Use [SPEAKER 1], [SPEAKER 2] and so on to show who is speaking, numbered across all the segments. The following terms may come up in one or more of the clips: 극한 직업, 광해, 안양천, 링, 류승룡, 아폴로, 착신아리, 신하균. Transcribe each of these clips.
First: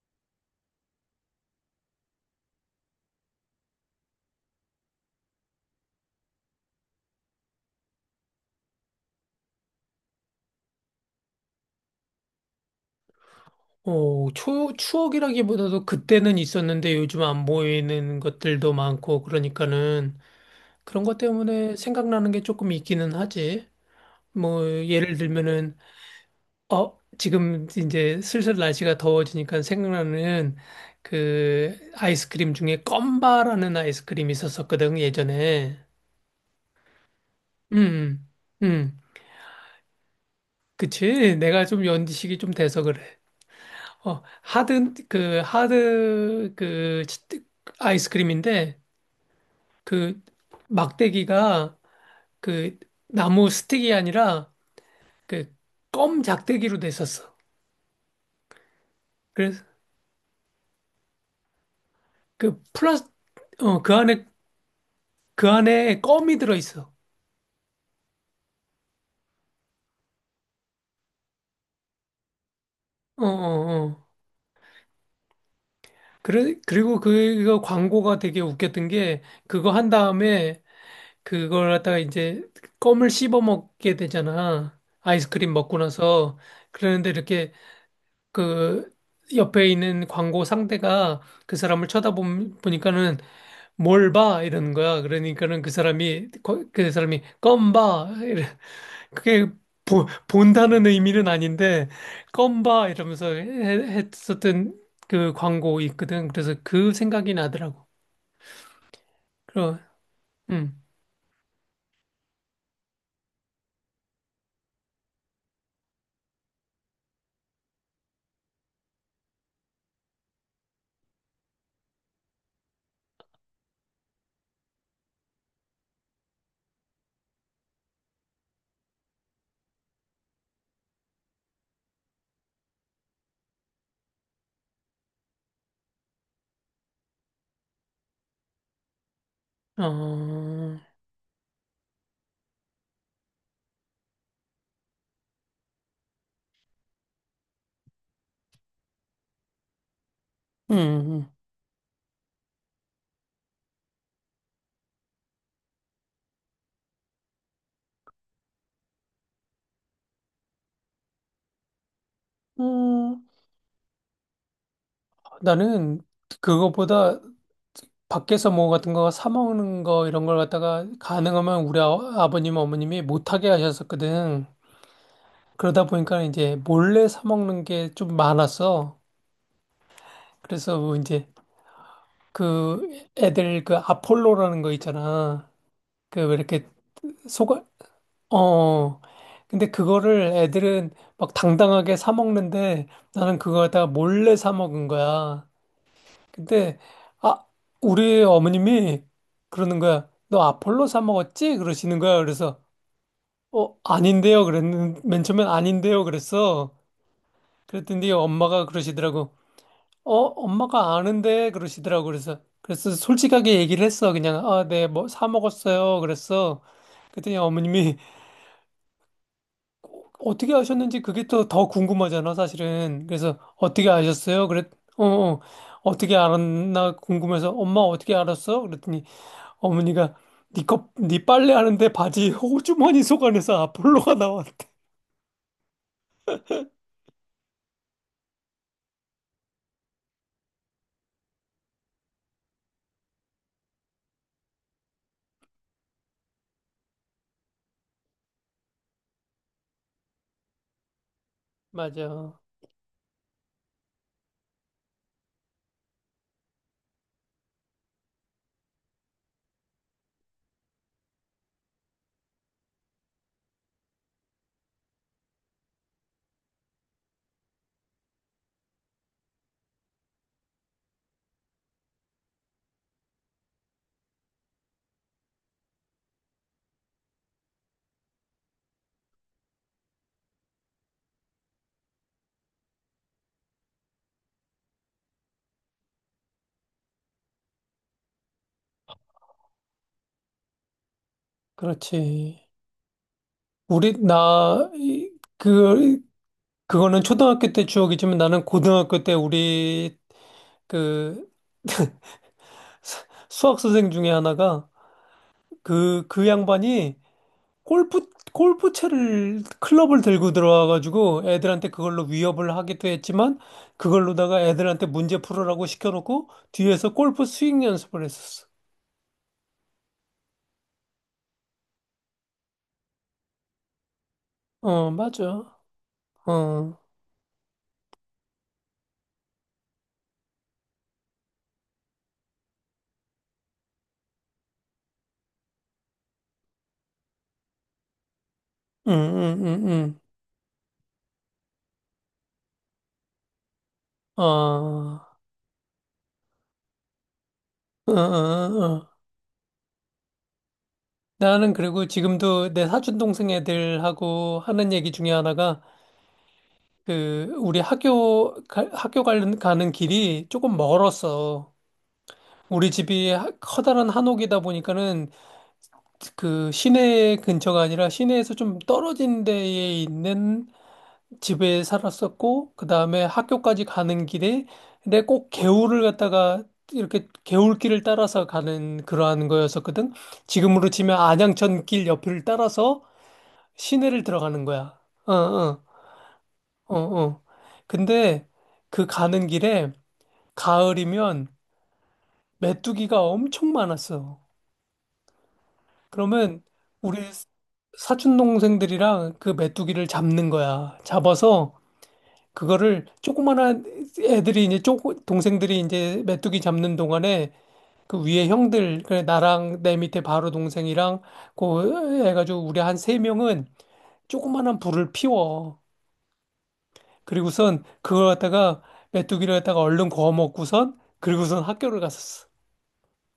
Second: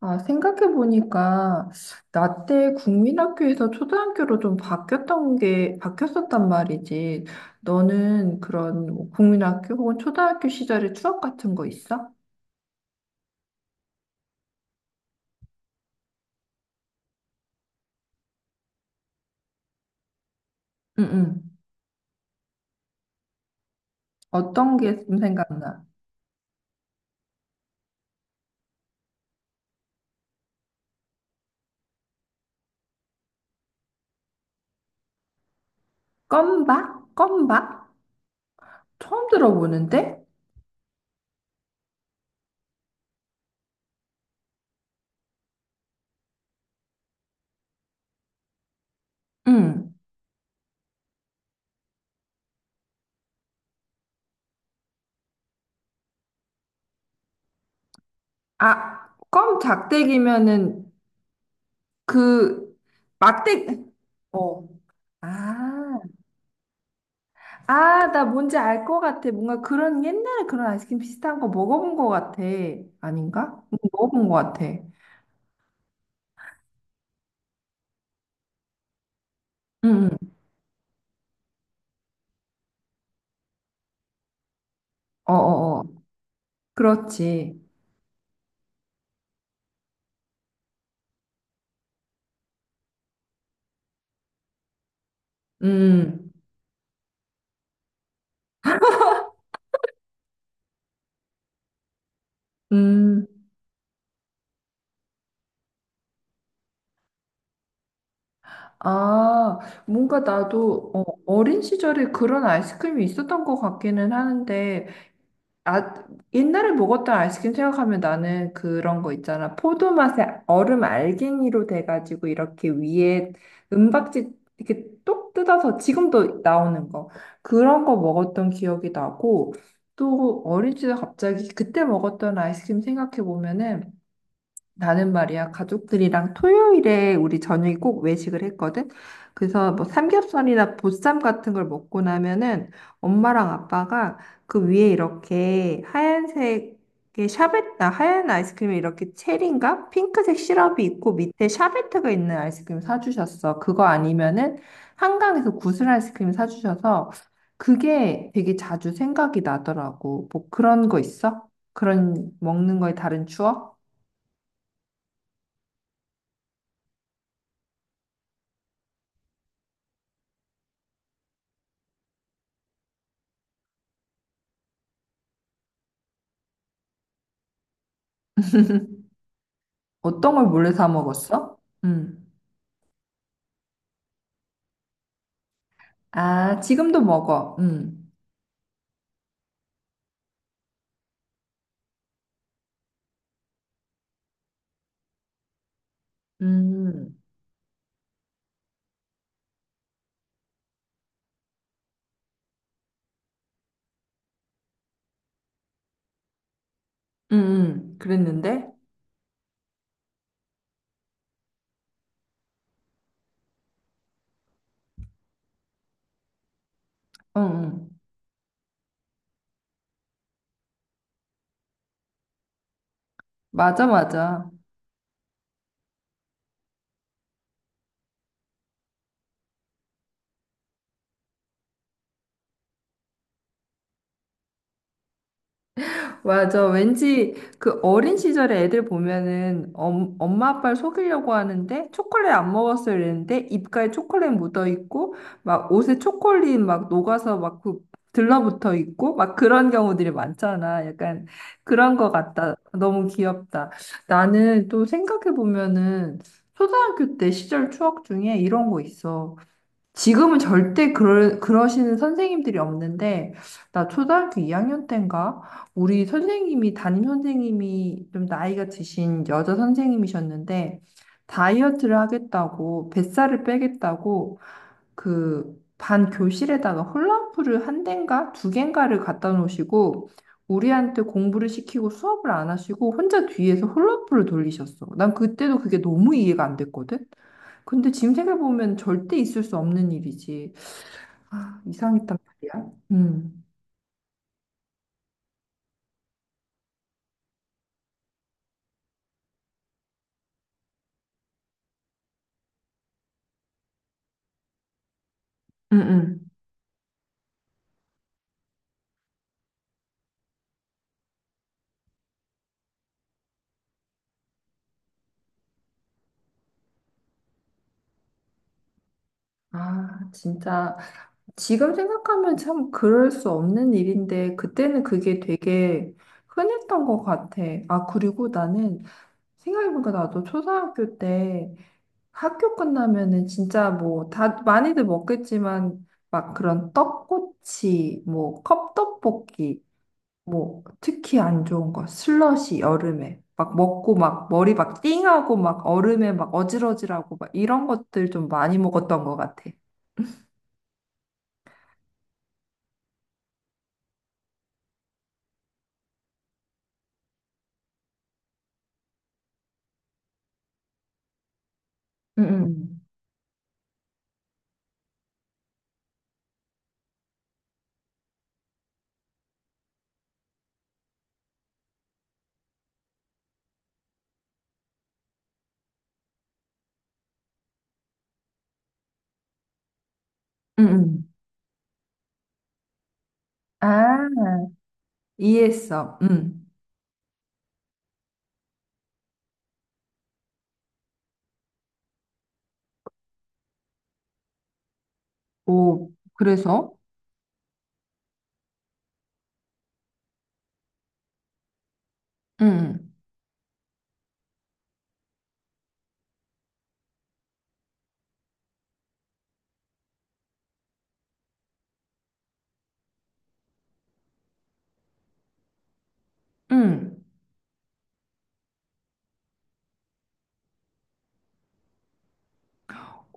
[SPEAKER 1] 아, 생각해보니까, 나 때 국민학교에서 초등학교로 좀 바뀌었던 게, 바뀌었었단 말이지. 너는 그런 뭐 국민학교 혹은 초등학교 시절의 추억 같은 거 있어?
[SPEAKER 2] 추억이라기보다도 그때는 있었는데 요즘 안 보이는 것들도 많고 그러니까는 그런
[SPEAKER 1] 응,
[SPEAKER 2] 것
[SPEAKER 1] 응.
[SPEAKER 2] 때문에 생각나는 게 조금 있기는 하지. 뭐
[SPEAKER 1] 어떤 게 좀
[SPEAKER 2] 예를 들면은
[SPEAKER 1] 생각나?
[SPEAKER 2] 지금 이제 슬슬 날씨가 더워지니까 생각나는 그 아이스크림 중에 껌바라는 아이스크림이 있었었거든 예전에.
[SPEAKER 1] 껌박?
[SPEAKER 2] 음. 음. 음.
[SPEAKER 1] 처음 들어보는데?
[SPEAKER 2] 그치? 내가 좀 연식이 좀 돼서 그래. 하드 그 아이스크림인데
[SPEAKER 1] 응.
[SPEAKER 2] 그 막대기가 그 나무 스틱이 아니라 그 껌 작대기로 됐었어.
[SPEAKER 1] 아, 껌
[SPEAKER 2] 그래서
[SPEAKER 1] 작대기면은
[SPEAKER 2] 그
[SPEAKER 1] 그
[SPEAKER 2] 플라스
[SPEAKER 1] 막대,
[SPEAKER 2] 어 그 안에
[SPEAKER 1] 어.
[SPEAKER 2] 그
[SPEAKER 1] 아.
[SPEAKER 2] 안에 껌이 들어있어.
[SPEAKER 1] 아, 나 뭔지 알 것 같아. 뭔가 그런 옛날에 그런 아이스크림 비슷한 거 먹어본 것 같아.
[SPEAKER 2] 어
[SPEAKER 1] 아닌가? 응,
[SPEAKER 2] 어, 어.
[SPEAKER 1] 먹어본 것 같아. 응,
[SPEAKER 2] 그래 그리고 그거 광고가 되게 웃겼던 게 그거 한
[SPEAKER 1] 응.
[SPEAKER 2] 다음에 그걸 갖다가 이제 껌을 씹어 먹게 되잖아. 아이스크림 먹고
[SPEAKER 1] 어어어.
[SPEAKER 2] 나서 그러는데 이렇게
[SPEAKER 1] 그렇지.
[SPEAKER 2] 그 옆에 있는 광고 상대가 그 사람을 쳐다보니까는 뭘 봐? 이러는 거야. 그러니까는
[SPEAKER 1] 음,
[SPEAKER 2] 그 사람이, 껌 봐. 이래. 그게 본다는 의미는 아닌데, 껌 봐.
[SPEAKER 1] 음.
[SPEAKER 2] 이러면서 했었던 그 광고 있거든. 그래서 그 생각이 나더라고.
[SPEAKER 1] 아,
[SPEAKER 2] 그럼.
[SPEAKER 1] 뭔가
[SPEAKER 2] 음,
[SPEAKER 1] 나도 어린 시절에 그런 아이스크림이 있었던 것 같기는 하는데, 아, 옛날에 먹었던 아이스크림 생각하면 나는 그런 거 있잖아. 포도 맛에 얼음 알갱이로 돼가지고 이렇게 위에 은박지 이렇게 똑 뜯어서 지금도 나오는 거. 그런 거 먹었던 기억이 나고 또 어린 시절 갑자기 그때 먹었던 아이스크림 생각해 보면은 나는 말이야, 가족들이랑 토요일에 우리 저녁에 꼭 외식을 했거든. 그래서 뭐 삼겹살이나
[SPEAKER 2] 어,
[SPEAKER 1] 보쌈 같은 걸 먹고 나면은 엄마랑 아빠가 그 위에 이렇게 하얀색의 샤베트, 아, 하얀 아이스크림에 이렇게 체리인가? 핑크색 시럽이 있고
[SPEAKER 2] 음,
[SPEAKER 1] 밑에 샤베트가 있는 아이스크림 사주셨어. 그거 아니면은 한강에서 구슬 아이스크림 사주셔서 그게 되게 자주 생각이 나더라고. 뭐 그런 거 있어? 그런 먹는 거에 다른
[SPEAKER 2] 음,
[SPEAKER 1] 추억?
[SPEAKER 2] 나는 그거보다 밖에서 뭐 같은 거 사 먹는 거 이런 걸 갖다가 가능하면 우리 아버님, 어머님이 못하게 하셨었거든. 그러다 보니까 이제 몰래 사 먹는 게 좀 많았어.
[SPEAKER 1] 어떤 걸 몰래
[SPEAKER 2] 그래서
[SPEAKER 1] 사
[SPEAKER 2] 뭐 이제
[SPEAKER 1] 먹었어? 음.
[SPEAKER 2] 그 애들 그 아폴로라는 거 있잖아. 그 왜
[SPEAKER 1] 아,
[SPEAKER 2] 이렇게
[SPEAKER 1] 지금도 먹어.
[SPEAKER 2] 속아
[SPEAKER 1] 음.
[SPEAKER 2] 어. 근데 그거를 애들은 막 당당하게 사 먹는데 나는 그걸 다 몰래 사 먹은 거야. 근데
[SPEAKER 1] 음.
[SPEAKER 2] 아, 우리 어머님이 그러는 거야. 너 아폴로 사 먹었지? 그러시는 거야. 그래서 아닌데요. 그랬는 맨 처음엔 아닌데요. 그랬어. 그랬더니 엄마가
[SPEAKER 1] 그랬는데?
[SPEAKER 2] 그러시더라고. 엄마가 아는데 그러시더라고. 그래서 솔직하게 얘기를 했어. 그냥 아, 네, 뭐 사 먹었어요. 그랬어. 그랬더니
[SPEAKER 1] 응, 응.
[SPEAKER 2] 어머님이 어떻게 아셨는지 그게 또 더 궁금하잖아, 사실은. 그래서
[SPEAKER 1] 맞아,
[SPEAKER 2] 어떻게 아셨어요?
[SPEAKER 1] 맞아.
[SPEAKER 2] 그랬 어, 어. 어떻게 알았나 궁금해서 엄마 어떻게 알았어? 그랬더니 어머니가 네 빨래 하는데 바지 호주머니 속 안에서 아폴로가 나왔대.
[SPEAKER 1] 맞아. 왠지 그 어린 시절에 애들 보면은 엄마 아빠를 속이려고 하는데 초콜릿 안 먹었어요 이랬는데 입가에 초콜릿 묻어 있고 막 옷에 초콜릿 막 녹아서 막 그 들러붙어 있고 막 그런 경우들이 많잖아. 약간 그런 거
[SPEAKER 2] 맞아.
[SPEAKER 1] 같다. 너무 귀엽다. 나는 또 생각해 보면은 초등학교 때 시절 추억 중에 이런 거 있어. 지금은 절대 그러시는 선생님들이 없는데, 나 초등학교 2학년 때인가? 우리 선생님이, 담임 선생님이 좀 나이가 드신 여자 선생님이셨는데, 다이어트를 하겠다고, 뱃살을 빼겠다고, 그, 반 교실에다가 홀라후프를 한 대인가? 두 개인가를 갖다 놓으시고, 우리한테 공부를 시키고 수업을 안 하시고, 혼자 뒤에서 홀라후프를 돌리셨어. 난 그때도 그게 너무 이해가 안 됐거든? 근데 지금 생각해보면 절대 있을 수 없는 일이지. 아, 이상했단
[SPEAKER 2] 그렇지.
[SPEAKER 1] 말이야.
[SPEAKER 2] 우리, 나, 이- 그, 그거는 초등학교 때 추억이지만 나는 고등학교 때 우리 그 수학 선생 중에 하나가
[SPEAKER 1] 음,
[SPEAKER 2] 그
[SPEAKER 1] 음.
[SPEAKER 2] 양반이 골프채를, 클럽을 들고 들어와가지고 애들한테 그걸로 위협을 하기도 했지만 그걸로다가 애들한테 문제 풀으라고 시켜놓고 뒤에서 골프 스윙 연습을 했었어.
[SPEAKER 1] 아, 진짜. 지금 생각하면 참 그럴 수 없는 일인데, 그때는
[SPEAKER 2] 어,
[SPEAKER 1] 그게
[SPEAKER 2] 맞아.
[SPEAKER 1] 되게
[SPEAKER 2] 어, 응,
[SPEAKER 1] 흔했던 것 같아. 아, 그리고 나는 생각해보니까 나도 초등학교 때 학교 끝나면은 진짜 뭐, 다, 많이들 먹겠지만, 막 그런 떡꼬치, 뭐,
[SPEAKER 2] 응,
[SPEAKER 1] 컵떡볶이,
[SPEAKER 2] 응,
[SPEAKER 1] 뭐 특히 안 좋은 거 슬러시 여름에 막 먹고
[SPEAKER 2] 응.
[SPEAKER 1] 막 머리 막
[SPEAKER 2] 어,
[SPEAKER 1] 띵하고 막 얼음에 막 어질어질하고 막 이런
[SPEAKER 2] 응, 응,
[SPEAKER 1] 것들 좀 많이
[SPEAKER 2] 응. 응.
[SPEAKER 1] 먹었던 것 같아.
[SPEAKER 2] 나는 그리고 지금도 내 사촌 동생 애들하고 하는 얘기 중에 하나가 그 우리 학교 가는 길이 조금 멀었어. 우리
[SPEAKER 1] 응,
[SPEAKER 2] 집이 커다란 한옥이다 보니까는 그 시내 근처가 아니라 시내에서 좀 떨어진 데에 있는 집에 살았었고 그다음에 학교까지 가는 길에 근데 꼭 개울을 갖다가 이렇게 개울길을 따라서 가는 그러한 거였었거든.
[SPEAKER 1] 응,
[SPEAKER 2] 지금으로 치면
[SPEAKER 1] 응.
[SPEAKER 2] 안양천 길 옆을 따라서 시내를
[SPEAKER 1] 아,
[SPEAKER 2] 들어가는 거야. 어, 어,
[SPEAKER 1] 이해했어. 응
[SPEAKER 2] 어, 어. 근데 그 가는 길에 가을이면 메뚜기가 엄청 많았어.
[SPEAKER 1] 오,
[SPEAKER 2] 그러면
[SPEAKER 1] 그래서?
[SPEAKER 2] 우리 사촌 동생들이랑 그 메뚜기를 잡는 거야. 잡아서
[SPEAKER 1] 응응
[SPEAKER 2] 그거를 조그만한 애들이 이제 쪼 동생들이 이제 메뚜기 잡는 동안에 그 위에 형들 그래 나랑 내 밑에 바로 동생이랑 그 해가지고 우리 한 세 명은 조그만한 불을 피워.
[SPEAKER 1] 응
[SPEAKER 2] 그리고선 그걸 갖다가 메뚜기를 갖다가 얼른 구워 먹고선 그리고선 학교를 갔었어.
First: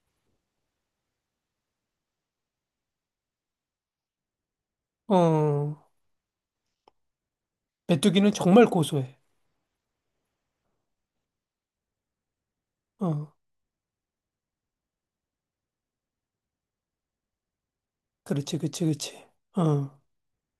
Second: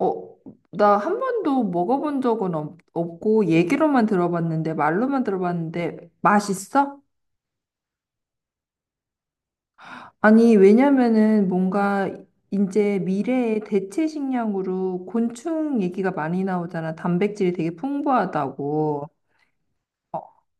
[SPEAKER 1] 어, 나 한 번도 먹어본 적은 없고 얘기로만 들어봤는데 말로만
[SPEAKER 2] 어,
[SPEAKER 1] 들어봤는데 맛있어?
[SPEAKER 2] 메뚜기는 정말 고소해.
[SPEAKER 1] 아니, 왜냐면은 뭔가 이제
[SPEAKER 2] 어,
[SPEAKER 1] 미래의 대체 식량으로 곤충 얘기가 많이 나오잖아. 단백질이 되게
[SPEAKER 2] 그렇지, 그렇지,
[SPEAKER 1] 풍부하다고.
[SPEAKER 2] 그렇지. 어,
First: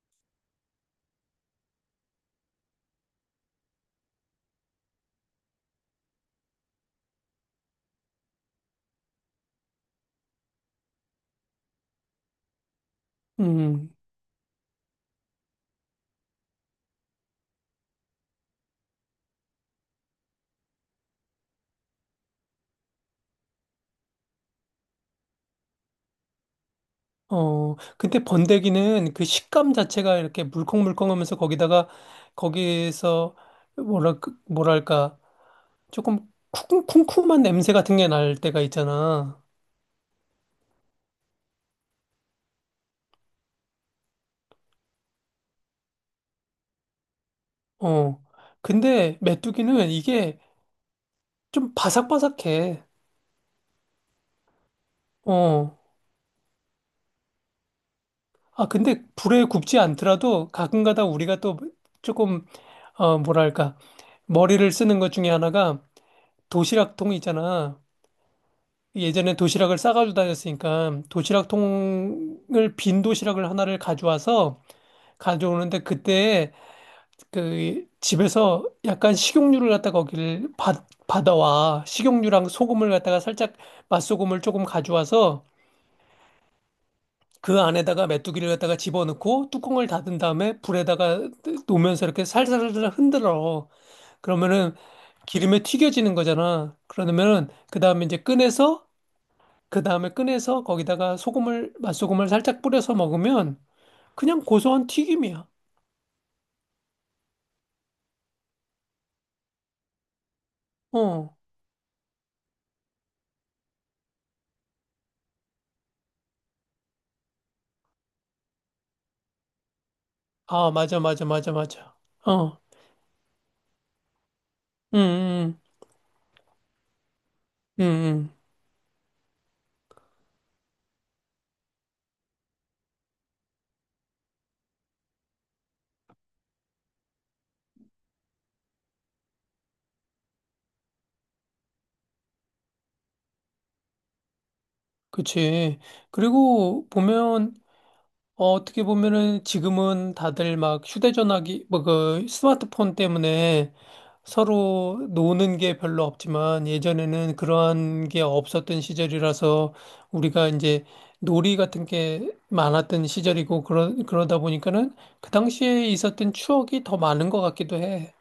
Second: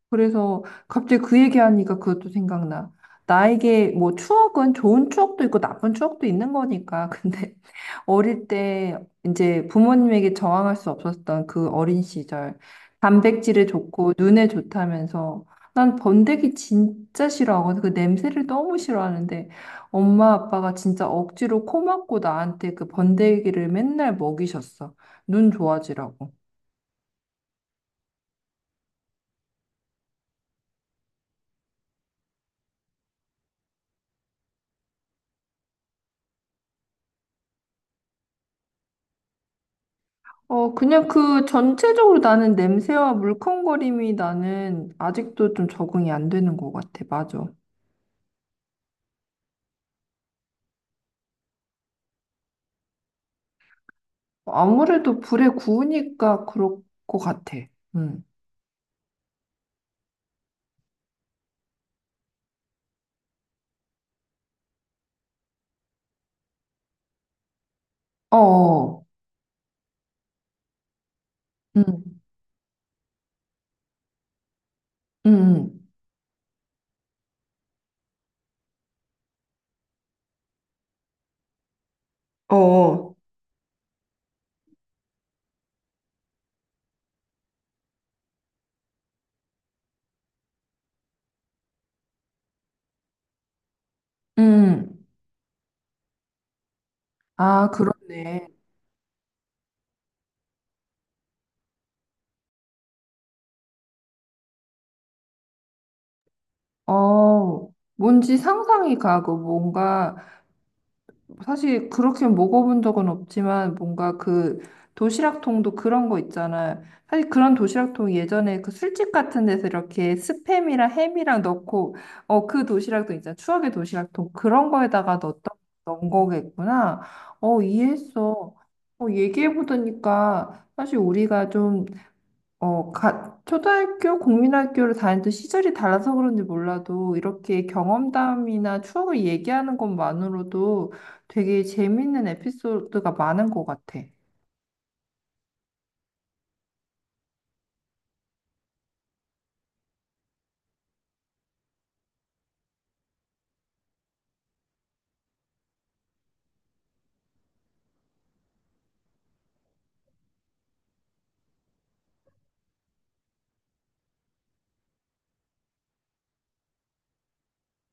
[SPEAKER 1] 그래서 갑자기 그 얘기하니까 그것도 생각나. 나에게 뭐 추억은 좋은 추억도 있고 나쁜 추억도 있는 거니까. 근데 어릴 때 이제 부모님에게 저항할 수 없었던 그 어린 시절. 단백질에
[SPEAKER 2] 음,
[SPEAKER 1] 좋고 눈에 좋다면서 난 번데기 진짜 싫어하거든. 그 냄새를 너무 싫어하는데 엄마 아빠가 진짜 억지로 코 막고 나한테 그 번데기를 맨날 먹이셨어. 눈 좋아지라고.
[SPEAKER 2] 근데 번데기는 그 식감 자체가 이렇게 물컹물컹하면서 거기다가 거기에서 뭐랄 뭐랄까 조금 쿰쿰한 냄새 같은 게 날 때가 있잖아.
[SPEAKER 1] 어, 그냥 그 전체적으로 나는 냄새와 물컹거림이 나는 아직도 좀 적응이 안 되는 것 같아. 맞아.
[SPEAKER 2] 어, 근데 메뚜기는 이게 좀 바삭바삭해.
[SPEAKER 1] 아무래도 불에
[SPEAKER 2] 어,
[SPEAKER 1] 구우니까 그럴 것 같아. 응.
[SPEAKER 2] 아 근데 불에 굽지 않더라도 가끔가다 우리가 또 조금 뭐랄까 머리를 쓰는 것 중에 하나가 도시락통 있잖아.
[SPEAKER 1] 어, 어.
[SPEAKER 2] 예전에 도시락을 싸가지고 다녔으니까 도시락
[SPEAKER 1] 응,
[SPEAKER 2] 통을 빈 도시락을 하나를 가져와서
[SPEAKER 1] 응,
[SPEAKER 2] 가져오는데 그때 그 집에서 약간 식용유를 갖다가 거기를 받아와 식용유랑 소금을
[SPEAKER 1] 어,
[SPEAKER 2] 갖다가 살짝 맛소금을 조금 가져와서 그 안에다가 메뚜기를 갖다가 집어넣고 뚜껑을 닫은 다음에 불에다가 놓으면서 이렇게 살살살 흔들어 그러면은
[SPEAKER 1] 응.
[SPEAKER 2] 기름에 튀겨지는 거잖아 그러면은
[SPEAKER 1] 아,
[SPEAKER 2] 그 다음에 이제
[SPEAKER 1] 그렇네.
[SPEAKER 2] 꺼내서 그 다음에 꺼내서 거기다가 맛소금을 살짝 뿌려서 먹으면 그냥 고소한 튀김이야.
[SPEAKER 1] 어, 뭔지 상상이 가고 뭔가
[SPEAKER 2] 어.
[SPEAKER 1] 사실 그렇게 먹어본 적은 없지만 뭔가 그 도시락통도 그런 거 있잖아요. 사실 그런 도시락통 예전에 그 술집 같은 데서 이렇게
[SPEAKER 2] 아,
[SPEAKER 1] 스팸이랑
[SPEAKER 2] 맞아, 맞아,
[SPEAKER 1] 햄이랑
[SPEAKER 2] 맞아,
[SPEAKER 1] 넣고
[SPEAKER 2] 맞아.
[SPEAKER 1] 어
[SPEAKER 2] 어.
[SPEAKER 1] 그 도시락도 있잖아. 추억의 도시락통 그런
[SPEAKER 2] 음,
[SPEAKER 1] 거에다가 넣었던
[SPEAKER 2] 음,
[SPEAKER 1] 넣은 거겠구나. 어
[SPEAKER 2] 음, 음.
[SPEAKER 1] 이해했어. 어 얘기해 보니까 사실 우리가 좀 초등학교, 국민학교를 다니던 시절이 달라서 그런지 몰라도 이렇게 경험담이나 추억을 얘기하는 것만으로도 되게 재밌는 에피소드가 많은 것 같아.
[SPEAKER 2] 그치. 그리고 보면 어떻게 보면은 지금은 다들 막 휴대전화기, 뭐 그 스마트폰 때문에 서로 노는 게 별로 없지만 예전에는 그러한 게 없었던 시절이라서 우리가 이제 놀이 같은 게 많았던 시절이고 그러다 보니까는 그 당시에 있었던 추억이 더 많은 것 같기도 해.